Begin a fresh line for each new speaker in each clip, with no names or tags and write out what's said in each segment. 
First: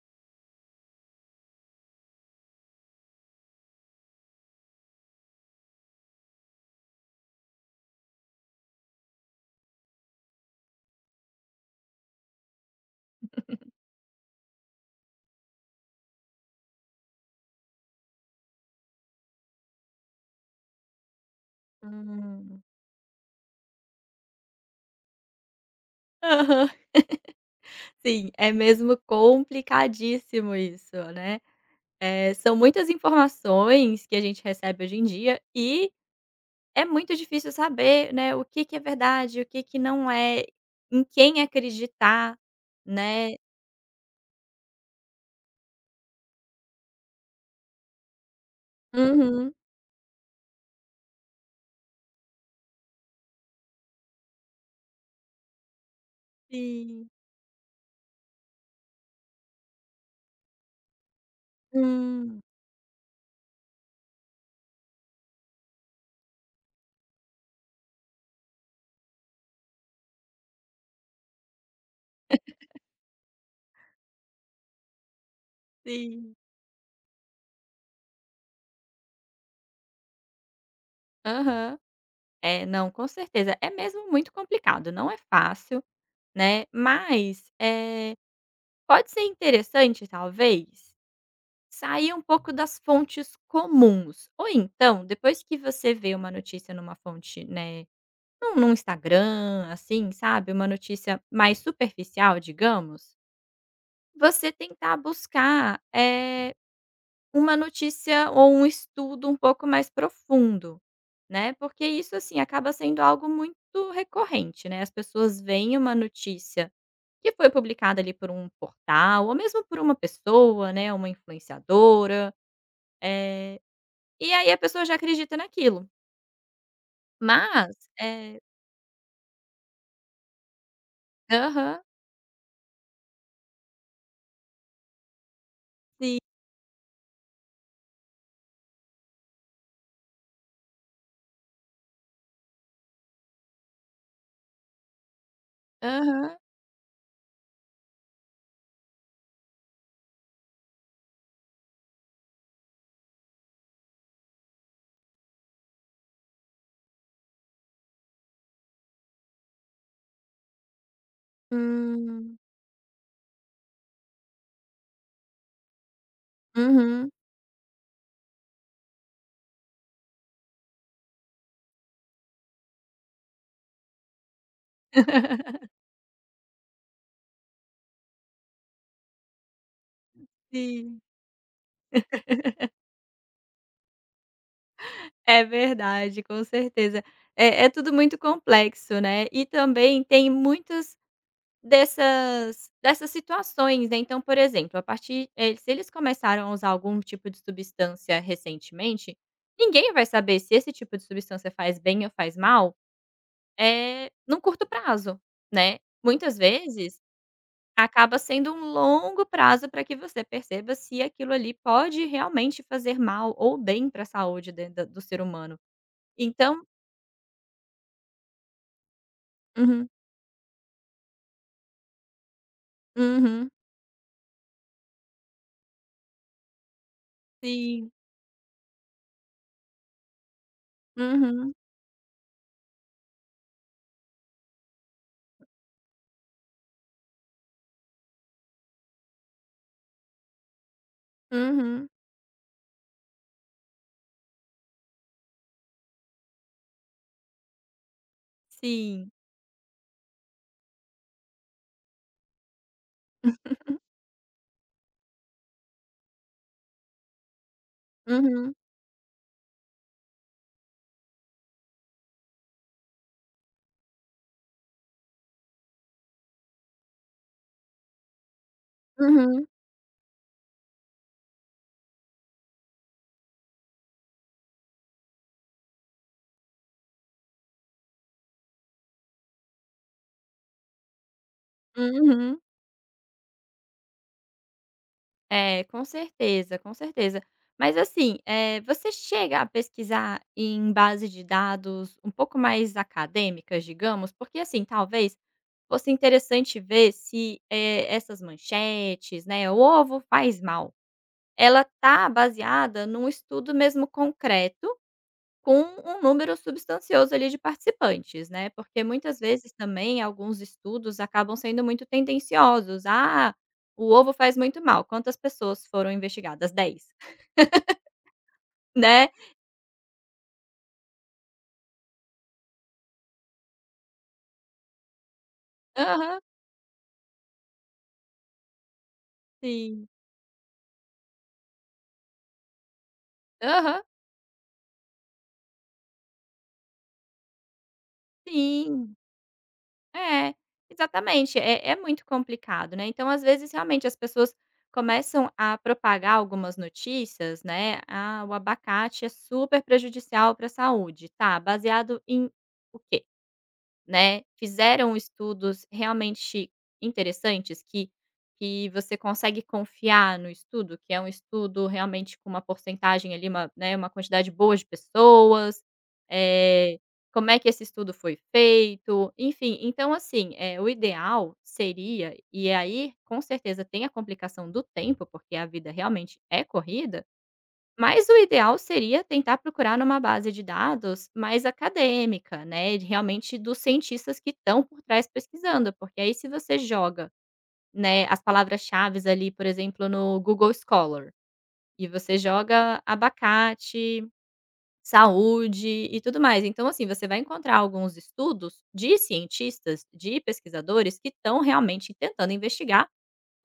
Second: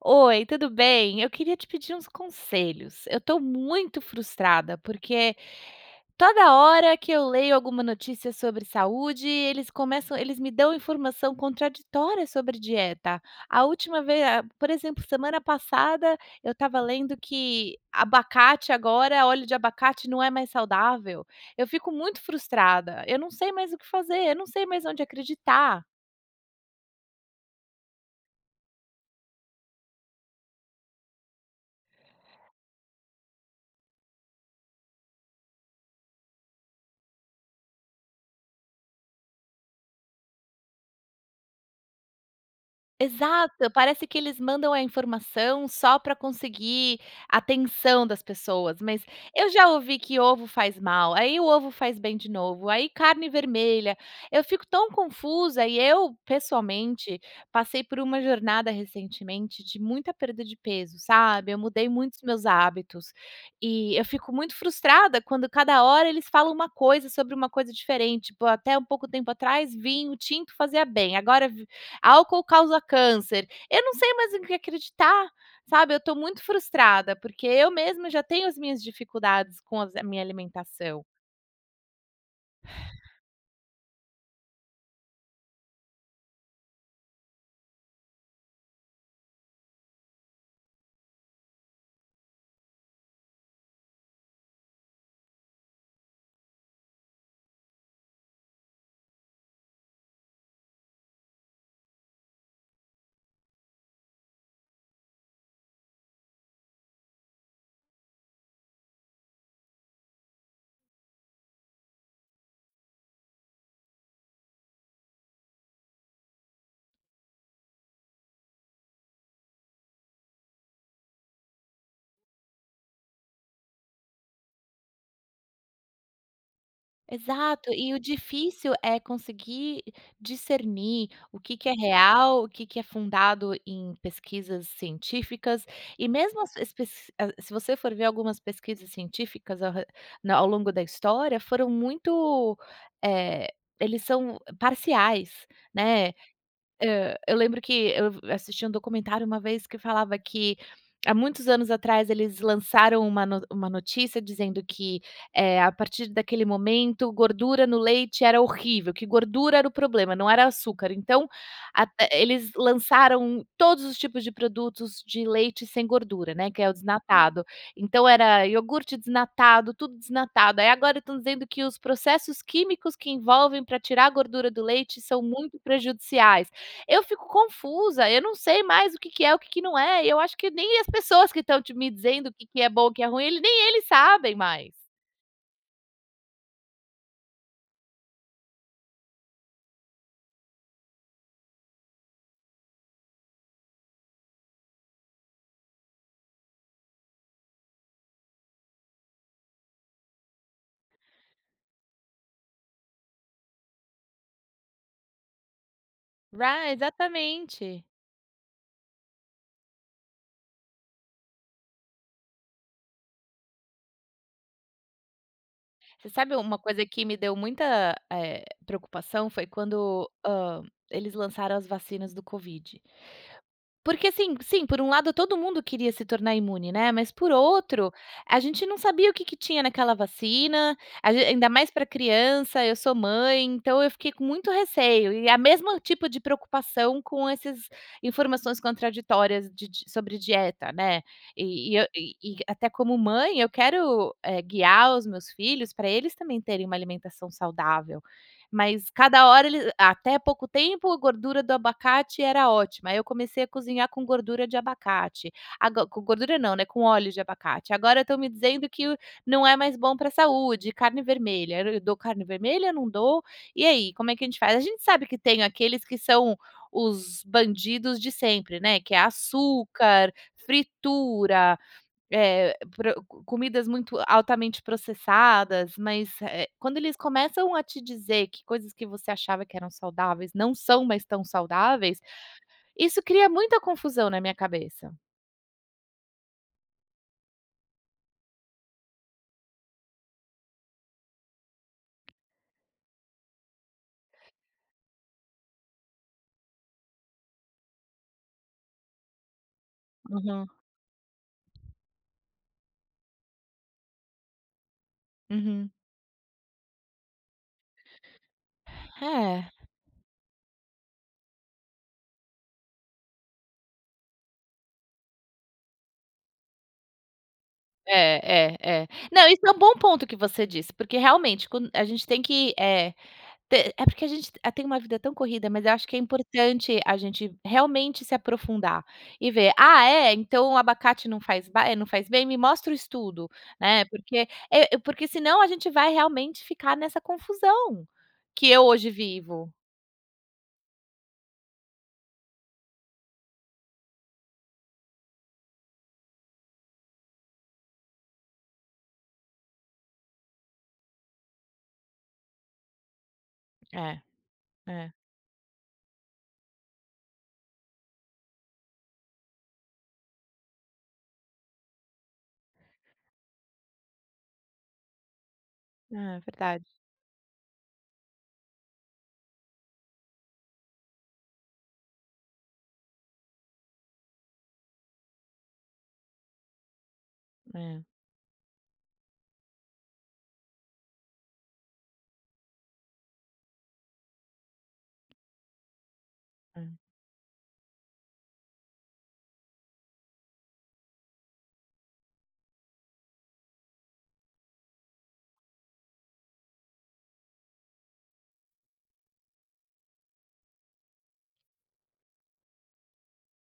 Oi, tudo bem? Eu queria te pedir uns conselhos. Eu estou muito frustrada, porque toda hora que eu leio alguma notícia sobre saúde, eles me dão informação contraditória sobre dieta. A última vez a por exemplo, semana passada, eu estava lendo que abacate agora óleo de abacate não é mais saudável. Eu fico muito
Hum.
frustrada, eu não sei mais o que fazer, eu não sei mais onde acreditar.
Aham. Sim, é mesmo complicadíssimo isso, né. São muitas informações que a gente recebe hoje em dia e é muito difícil saber, né, o que que é verdade, o que que não é, em quem acreditar, né.
Exato, parece que eles mandam a informação só para conseguir a atenção das pessoas, mas eu
Uhum.
já ouvi que ovo faz mal, aí o ovo faz bem de novo, aí carne vermelha. Eu fico tão confusa e eu,
Sim.
pessoalmente, passei por uma jornada recentemente de muita perda de peso, sabe? Eu mudei muitos
Hum.
meus hábitos e eu fico muito frustrada quando cada hora eles falam uma coisa sobre uma coisa diferente. Tipo, até um pouco tempo atrás, vinho tinto fazia bem, agora álcool causa câncer. Eu não sei mais em que acreditar, sabe? Eu tô
Sim.
muito frustrada, porque eu mesma já tenho as minhas dificuldades com as a minha alimentação.
Aham. É, não, com certeza. É mesmo muito complicado, não é fácil, né, mas, pode ser interessante, talvez, sair um pouco das fontes comuns, ou então, depois que você vê uma notícia numa fonte, né. Num Instagram, assim, sabe, uma notícia mais superficial, digamos, você tentar buscar, uma notícia ou um estudo um pouco mais profundo, né, porque isso, assim, acaba sendo algo muito recorrente, né, as pessoas veem uma notícia que foi publicada ali por um portal ou mesmo por uma pessoa, né, uma influenciadora, eh, e aí a pessoa já acredita naquilo.
Exato,
Mas,
e o
eh
difícil é conseguir discernir o que que é
Aham,
real, o que que é fundado em pesquisas científicas, e
sim.
mesmo se você for ver algumas pesquisas científicas ao re na ao longo da história, foram muito, eh, eles são parciais, né?
Aham.
Eu lembro que eu assisti um documentário uma vez que falava que, há muitos anos atrás, eles lançaram uma no uma notícia dizendo que, a partir daquele momento, gordura no leite era horrível, que gordura era o problema, não era açúcar. Então, até
Hum.
eles lançaram todos os tipos de produtos de leite sem gordura, né, que é o
Uhum.
desnatado. Então era iogurte desnatado, tudo desnatado. Aí agora estão dizendo que os processos químicos que envolvem para tirar a gordura do leite são muito prejudiciais. Eu fico confusa, eu não sei mais o que que é, o que que não é, e eu acho que nem as
Sim,
pessoas que estão te me dizendo o que que é bom, o que é ruim, ele nem eles sabem mais.
é verdade, com certeza. É tudo muito complexo, né, e também tem muitas dessas situações, né, então, por exemplo, se eles começaram a usar algum tipo de substância recentemente, ninguém vai saber se esse tipo de substância faz bem ou faz mal, é num curto prazo, né. Muitas
Right,
vezes
exatamente.
acaba sendo um longo prazo para que você perceba se aquilo ali pode realmente fazer mal ou bem para a saúde de da do ser humano.
Você sabe uma
Então
coisa que me deu muita, preocupação foi
uhum.
quando, eles lançaram as vacinas do Covid.
Uhum.
Porque assim, sim, por um lado todo mundo queria se tornar imune, né, mas por outro,
Sim.
a gente não sabia o que que tinha naquela vacina, a gen ainda
Uhum.
mais para criança, eu sou mãe, então eu fiquei com muito receio e a mesma tipo de preocupação com essas informações contraditórias de sobre dieta, né. E e eu
Uhum.
e e até como mãe eu quero, guiar os meus filhos para eles também terem uma alimentação saudável. Mas
Sim.
cada hora ele até pouco tempo, a gordura do abacate era ótima, aí eu comecei a cozinhar com gordura de abacate, ago com gordura não, né, com óleo de abacate. Agora estão me
Uhum.
dizendo que não é mais bom para a saúde, carne vermelha. Eu dou carne vermelha, não dou? E aí, como é que a gente faz? A gente sabe que tem aqueles que são os bandidos de sempre, né, que é
Uhum.
açúcar, fritura, é, pro comidas muito altamente processadas, mas, quando eles começam a te dizer que coisas que você achava que eram saudáveis não são mais tão saudáveis,
Uhum.
isso cria muita confusão na minha cabeça.
É, com certeza, com certeza. Mas assim, você chega a pesquisar em base de dados um pouco mais acadêmicas, digamos? Porque assim, talvez fosse interessante ver se, essas manchetes, né, "O ovo faz
Uhum,
mal", ela tá baseada num estudo mesmo concreto com
uhum.
um número substancioso ali de participantes, né, porque muitas
É,
vezes também alguns estudos acabam sendo muito tendenciosos, "Ah, o ovo faz muito mal, quantas pessoas foram investigadas? 10,
é.
né."
Não, isso é um bom ponto que você disse, porque realmente quando a gente tem que, Te é porque a gente tem uma vida tão corrida, mas eu acho que é
Aham,
importante a gente realmente se aprofundar e ver: "Ah,
sim.
é? Então o abacate não faz não faz bem? Me mostra o estudo",
Aham,
né, porque senão a gente vai realmente ficar nessa confusão que eu hoje
sim.
vivo.
É, exatamente, é muito complicado, né, então às vezes realmente as pessoas começam a propagar algumas notícias, né, "Ah, o abacate é super prejudicial para a saúde", tá, baseado em o quê?
É,
Né,
é.
fizeram estudos realmente interessantes que você consegue confiar no estudo, que é um estudo realmente com uma porcentagem ali, uma, né, uma quantidade boa de pessoas,
Verdade.
eh, como é que esse estudo foi feito, enfim. Então assim, o ideal seria. E aí com certeza tem a complicação do tempo, porque a vida realmente é corrida,
É,
mas o ideal seria tentar procurar numa base de dados mais acadêmica, né, de realmente dos cientistas que estão por trás pesquisando, porque aí se você
é.
joga, né, as palavras-chaves ali, por exemplo, no Google Scholar, e você joga abacate, saúde e tudo mais. Então, assim, você vai encontrar alguns estudos de cientistas, de pesquisadores que estão realmente tentando investigar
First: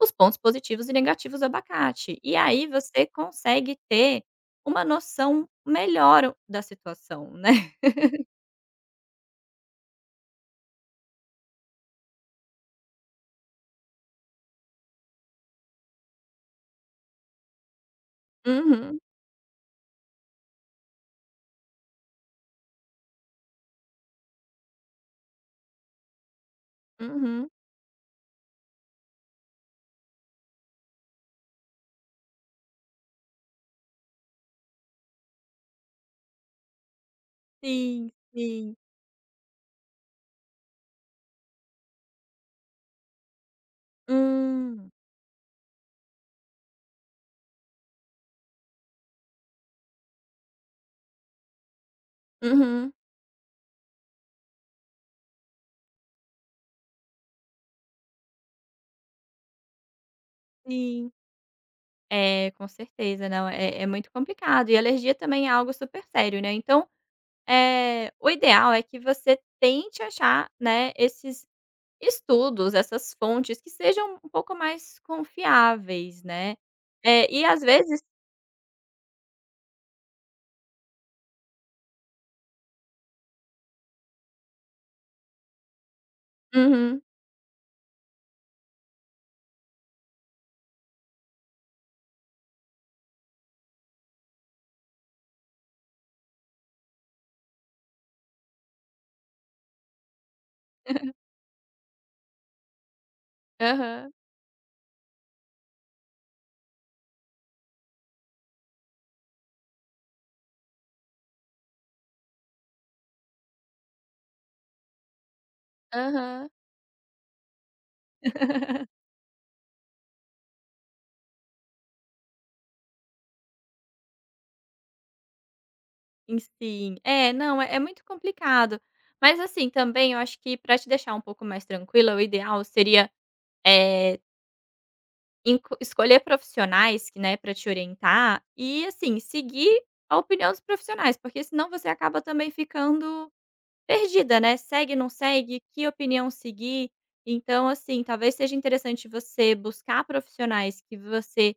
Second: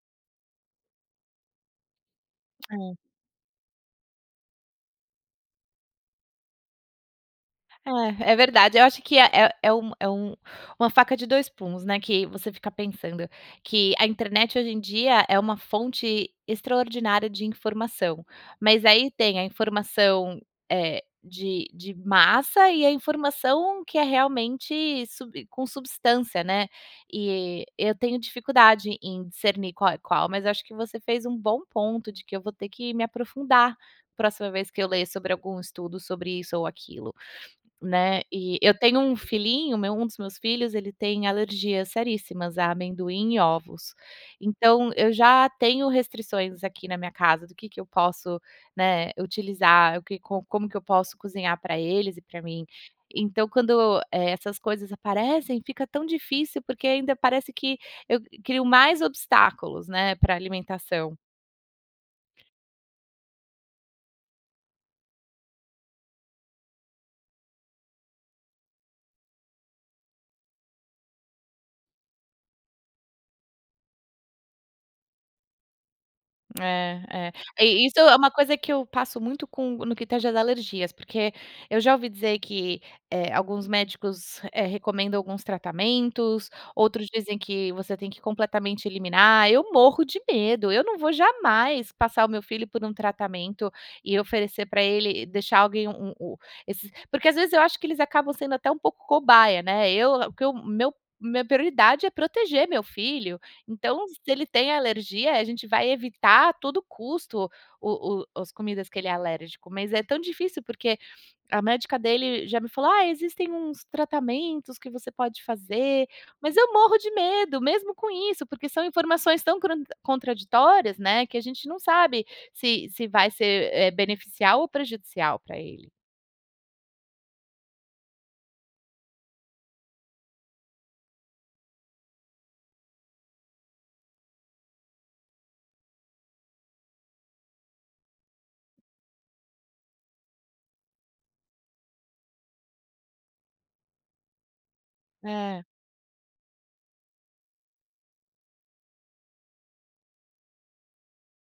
os pontos positivos e negativos do abacate. E aí
É.
você consegue ter uma noção melhor da situação, né.
É, é verdade. Eu acho que é um uma faca de 2 punhos, né, que você fica pensando que a internet hoje em dia é uma fonte extraordinária de informação, mas
Uhum,
aí tem a informação, de massa e a informação que é realmente sub com substância, né.
uhum.
E eu tenho dificuldade em discernir qual é qual, mas acho que você fez um bom ponto de que eu vou ter que me aprofundar próxima vez que eu ler sobre algum estudo sobre isso ou aquilo.
Sim,
Né, e eu
sim.
tenho um filhinho, meu um dos meus filhos, ele tem alergias seríssimas a amendoim e ovos. Então
Hum.
eu já tenho restrições aqui na minha casa do que eu posso, né, utilizar, o que co como que eu posso cozinhar para eles e para mim.
Uhum,
Então quando, essas coisas aparecem, fica tão difícil, porque ainda parece que eu crio mais obstáculos, né, para
sim.
alimentação.
É, com certeza. Não, é muito complicado. E alergia também é algo super sério, né. Então, o ideal é que você tente achar, né, esses estudos, essas fontes que sejam um pouco mais confiáveis, né.
É,
Eh,
é.
e às
E isso
vezes.
é uma coisa que eu passo muito com no que tange às alergias, porque eu já ouvi dizer que, alguns médicos, recomendam alguns tratamentos,
Uhum.
outros dizem que você tem que completamente eliminar. Eu morro de medo, eu não vou jamais passar o meu filho por um tratamento e oferecer para ele deixar alguém um um esses porque às vezes eu acho que eles acabam sendo até um pouco cobaia, né. Eu o que eu meu minha prioridade é proteger meu filho. Então,
Aham,
se ele tem alergia, a gente vai evitar a todo custo o as comidas que ele é alérgico, mas é tão difícil, porque a médica dele já me falou: "Ah, existem uns tratamentos que você pode fazer",
aham.
mas eu morro de medo, mesmo com isso, porque são informações tão cron contraditórias, né, que a gente não sabe se vai ser, beneficial ou prejudicial para ele.
E sim. É, não, é muito complicado. Mas, assim, também eu acho que para te deixar um pouco mais tranquila, o ideal seria, é inco escolher profissionais que, né, para te orientar e, assim, seguir a opinião dos profissionais, porque senão você acaba também ficando perdida, né, segue, não segue,
É,
que opinião seguir. Então, assim, talvez seja interessante você buscar profissionais que você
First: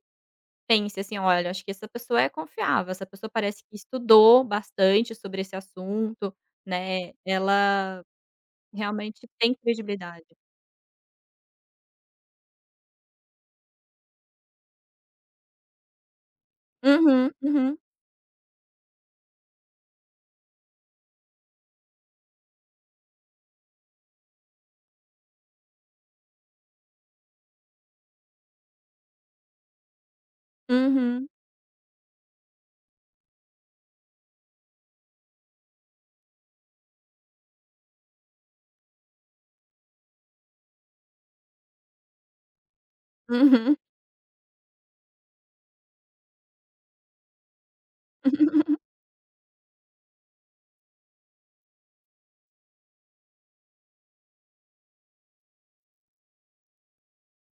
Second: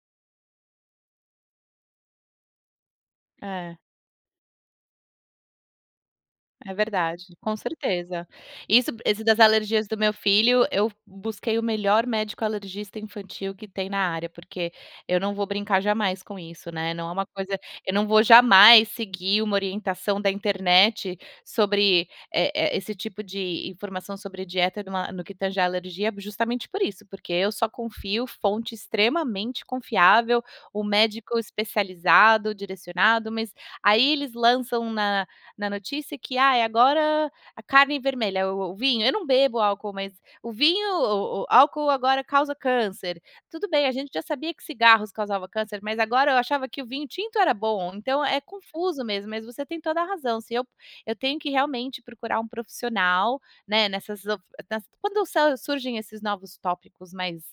pense assim: "Olha, acho que essa pessoa é confiável, essa pessoa parece que
é.
estudou bastante sobre esse assunto,
É
né,
verdade, com
ela
certeza. Isso esse
realmente
das
tem
alergias do meu
credibilidade".
filho, eu busquei o melhor médico alergista infantil que tem na área, porque eu não vou brincar jamais com isso, né, não é uma
Uhum.
coisa
Uhum.
eu não vou jamais seguir uma orientação da internet sobre, esse tipo de informação sobre dieta numa no que tange à alergia, justamente por isso, porque eu só confio fonte extremamente confiável, o
Uhum.
médico especializado, direcionado, mas aí eles lançam na notícia que: ah agora a carne é vermelha, o vinho" eu não bebo álcool, mas "o vinho o álcool agora causa câncer". Tudo
Uhum.
bem, a gente já sabia que cigarros causavam câncer, mas agora eu achava que o vinho tinto era bom, então é confuso mesmo, mas você tem toda a razão, se eu eu tenho que realmente procurar um profissional, né, nessas of nas quando sa surgem esses novos tópicos mais,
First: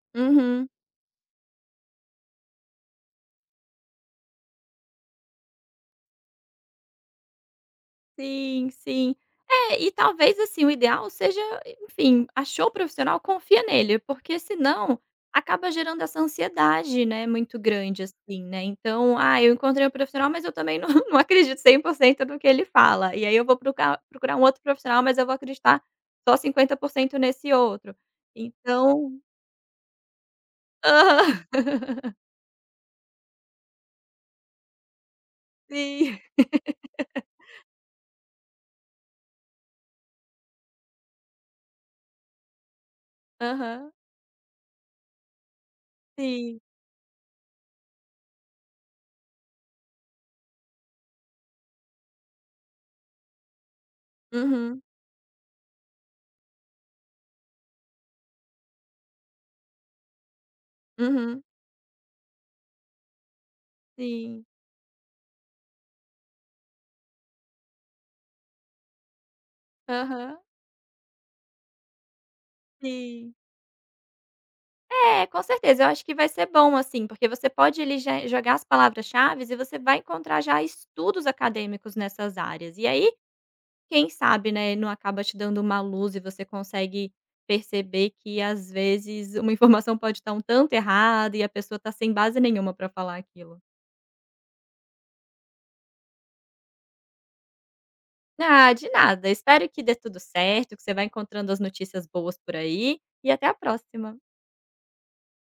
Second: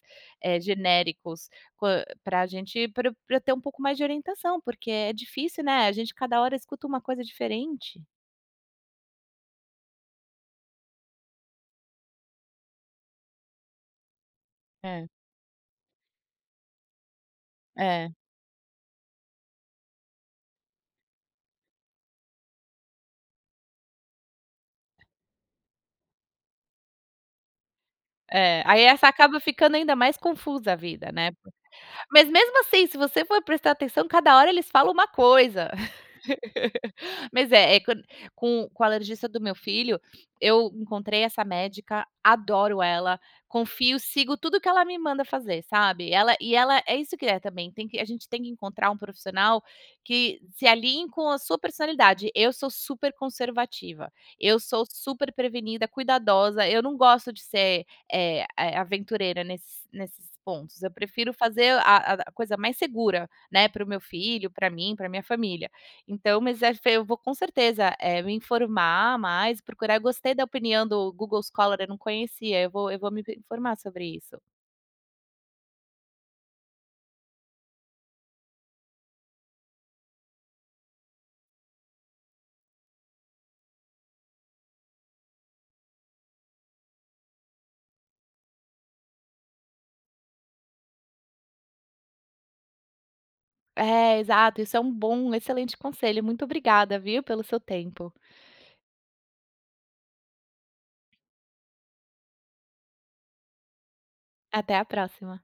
Uhum.
genéricos para a gente pra ter um pouco mais de orientação, porque é difícil, né, a gente cada hora escuta uma coisa diferente.
Sim. Sim. É, e talvez, assim, o ideal seja, enfim, achou o profissional, confia nele, porque senão
É,
acaba gerando essa ansiedade, né, muito grande,
é,
assim, né. Então: "Ah, eu encontrei um profissional, mas eu também não não acredito 100% no que ele fala". E aí eu vou procar procurar um outro profissional, mas eu vou acreditar só 50% nesse outro.
é. Aí essa
Então
acaba ficando ainda mais confusa a vida, né. Mas mesmo assim, se você for prestar atenção, cada hora eles falam uma coisa.
sim.
Mas é, é quan com o alergista do meu filho, eu encontrei essa médica, adoro ela,
Aham,
confio, sigo tudo que ela me manda fazer, sabe.
sim.
Ela é isso que é também, tem que encontrar um profissional que se alinhe com a sua personalidade. Eu sou super conservativa, eu
Uhum,
sou super prevenida, cuidadosa, eu não gosto de ser, aventureira nesses pontos, eu prefiro
uhum,
fazer a coisa mais segura, né, para o meu
sim.
filho, para mim, para minha família. Então, mas é fe eu vou com certeza, me informar mais, procurar. Eu gostei
Aham,
da opinião do Google Scholar, eu não conhecia, eu vou me
sim.
informar sobre isso.
É, com certeza, eu acho que vai ser bom, assim, porque você pode ali já jogar as palavras-chaves e você vai encontrar já estudos acadêmicos nessas áreas. E aí, quem sabe, né, não acaba te dando uma luz e você consegue perceber que às vezes uma informação pode estar um tanto errada e a pessoa tá sem base nenhuma para falar aquilo.
É, exato, isso é um bom, um excelente conselho. Muito obrigada, viu, pelo seu tempo.
Ah, de nada. Espero que dê tudo certo, que você vá encontrando as notícias boas por aí e até a próxima.
Até a próxima.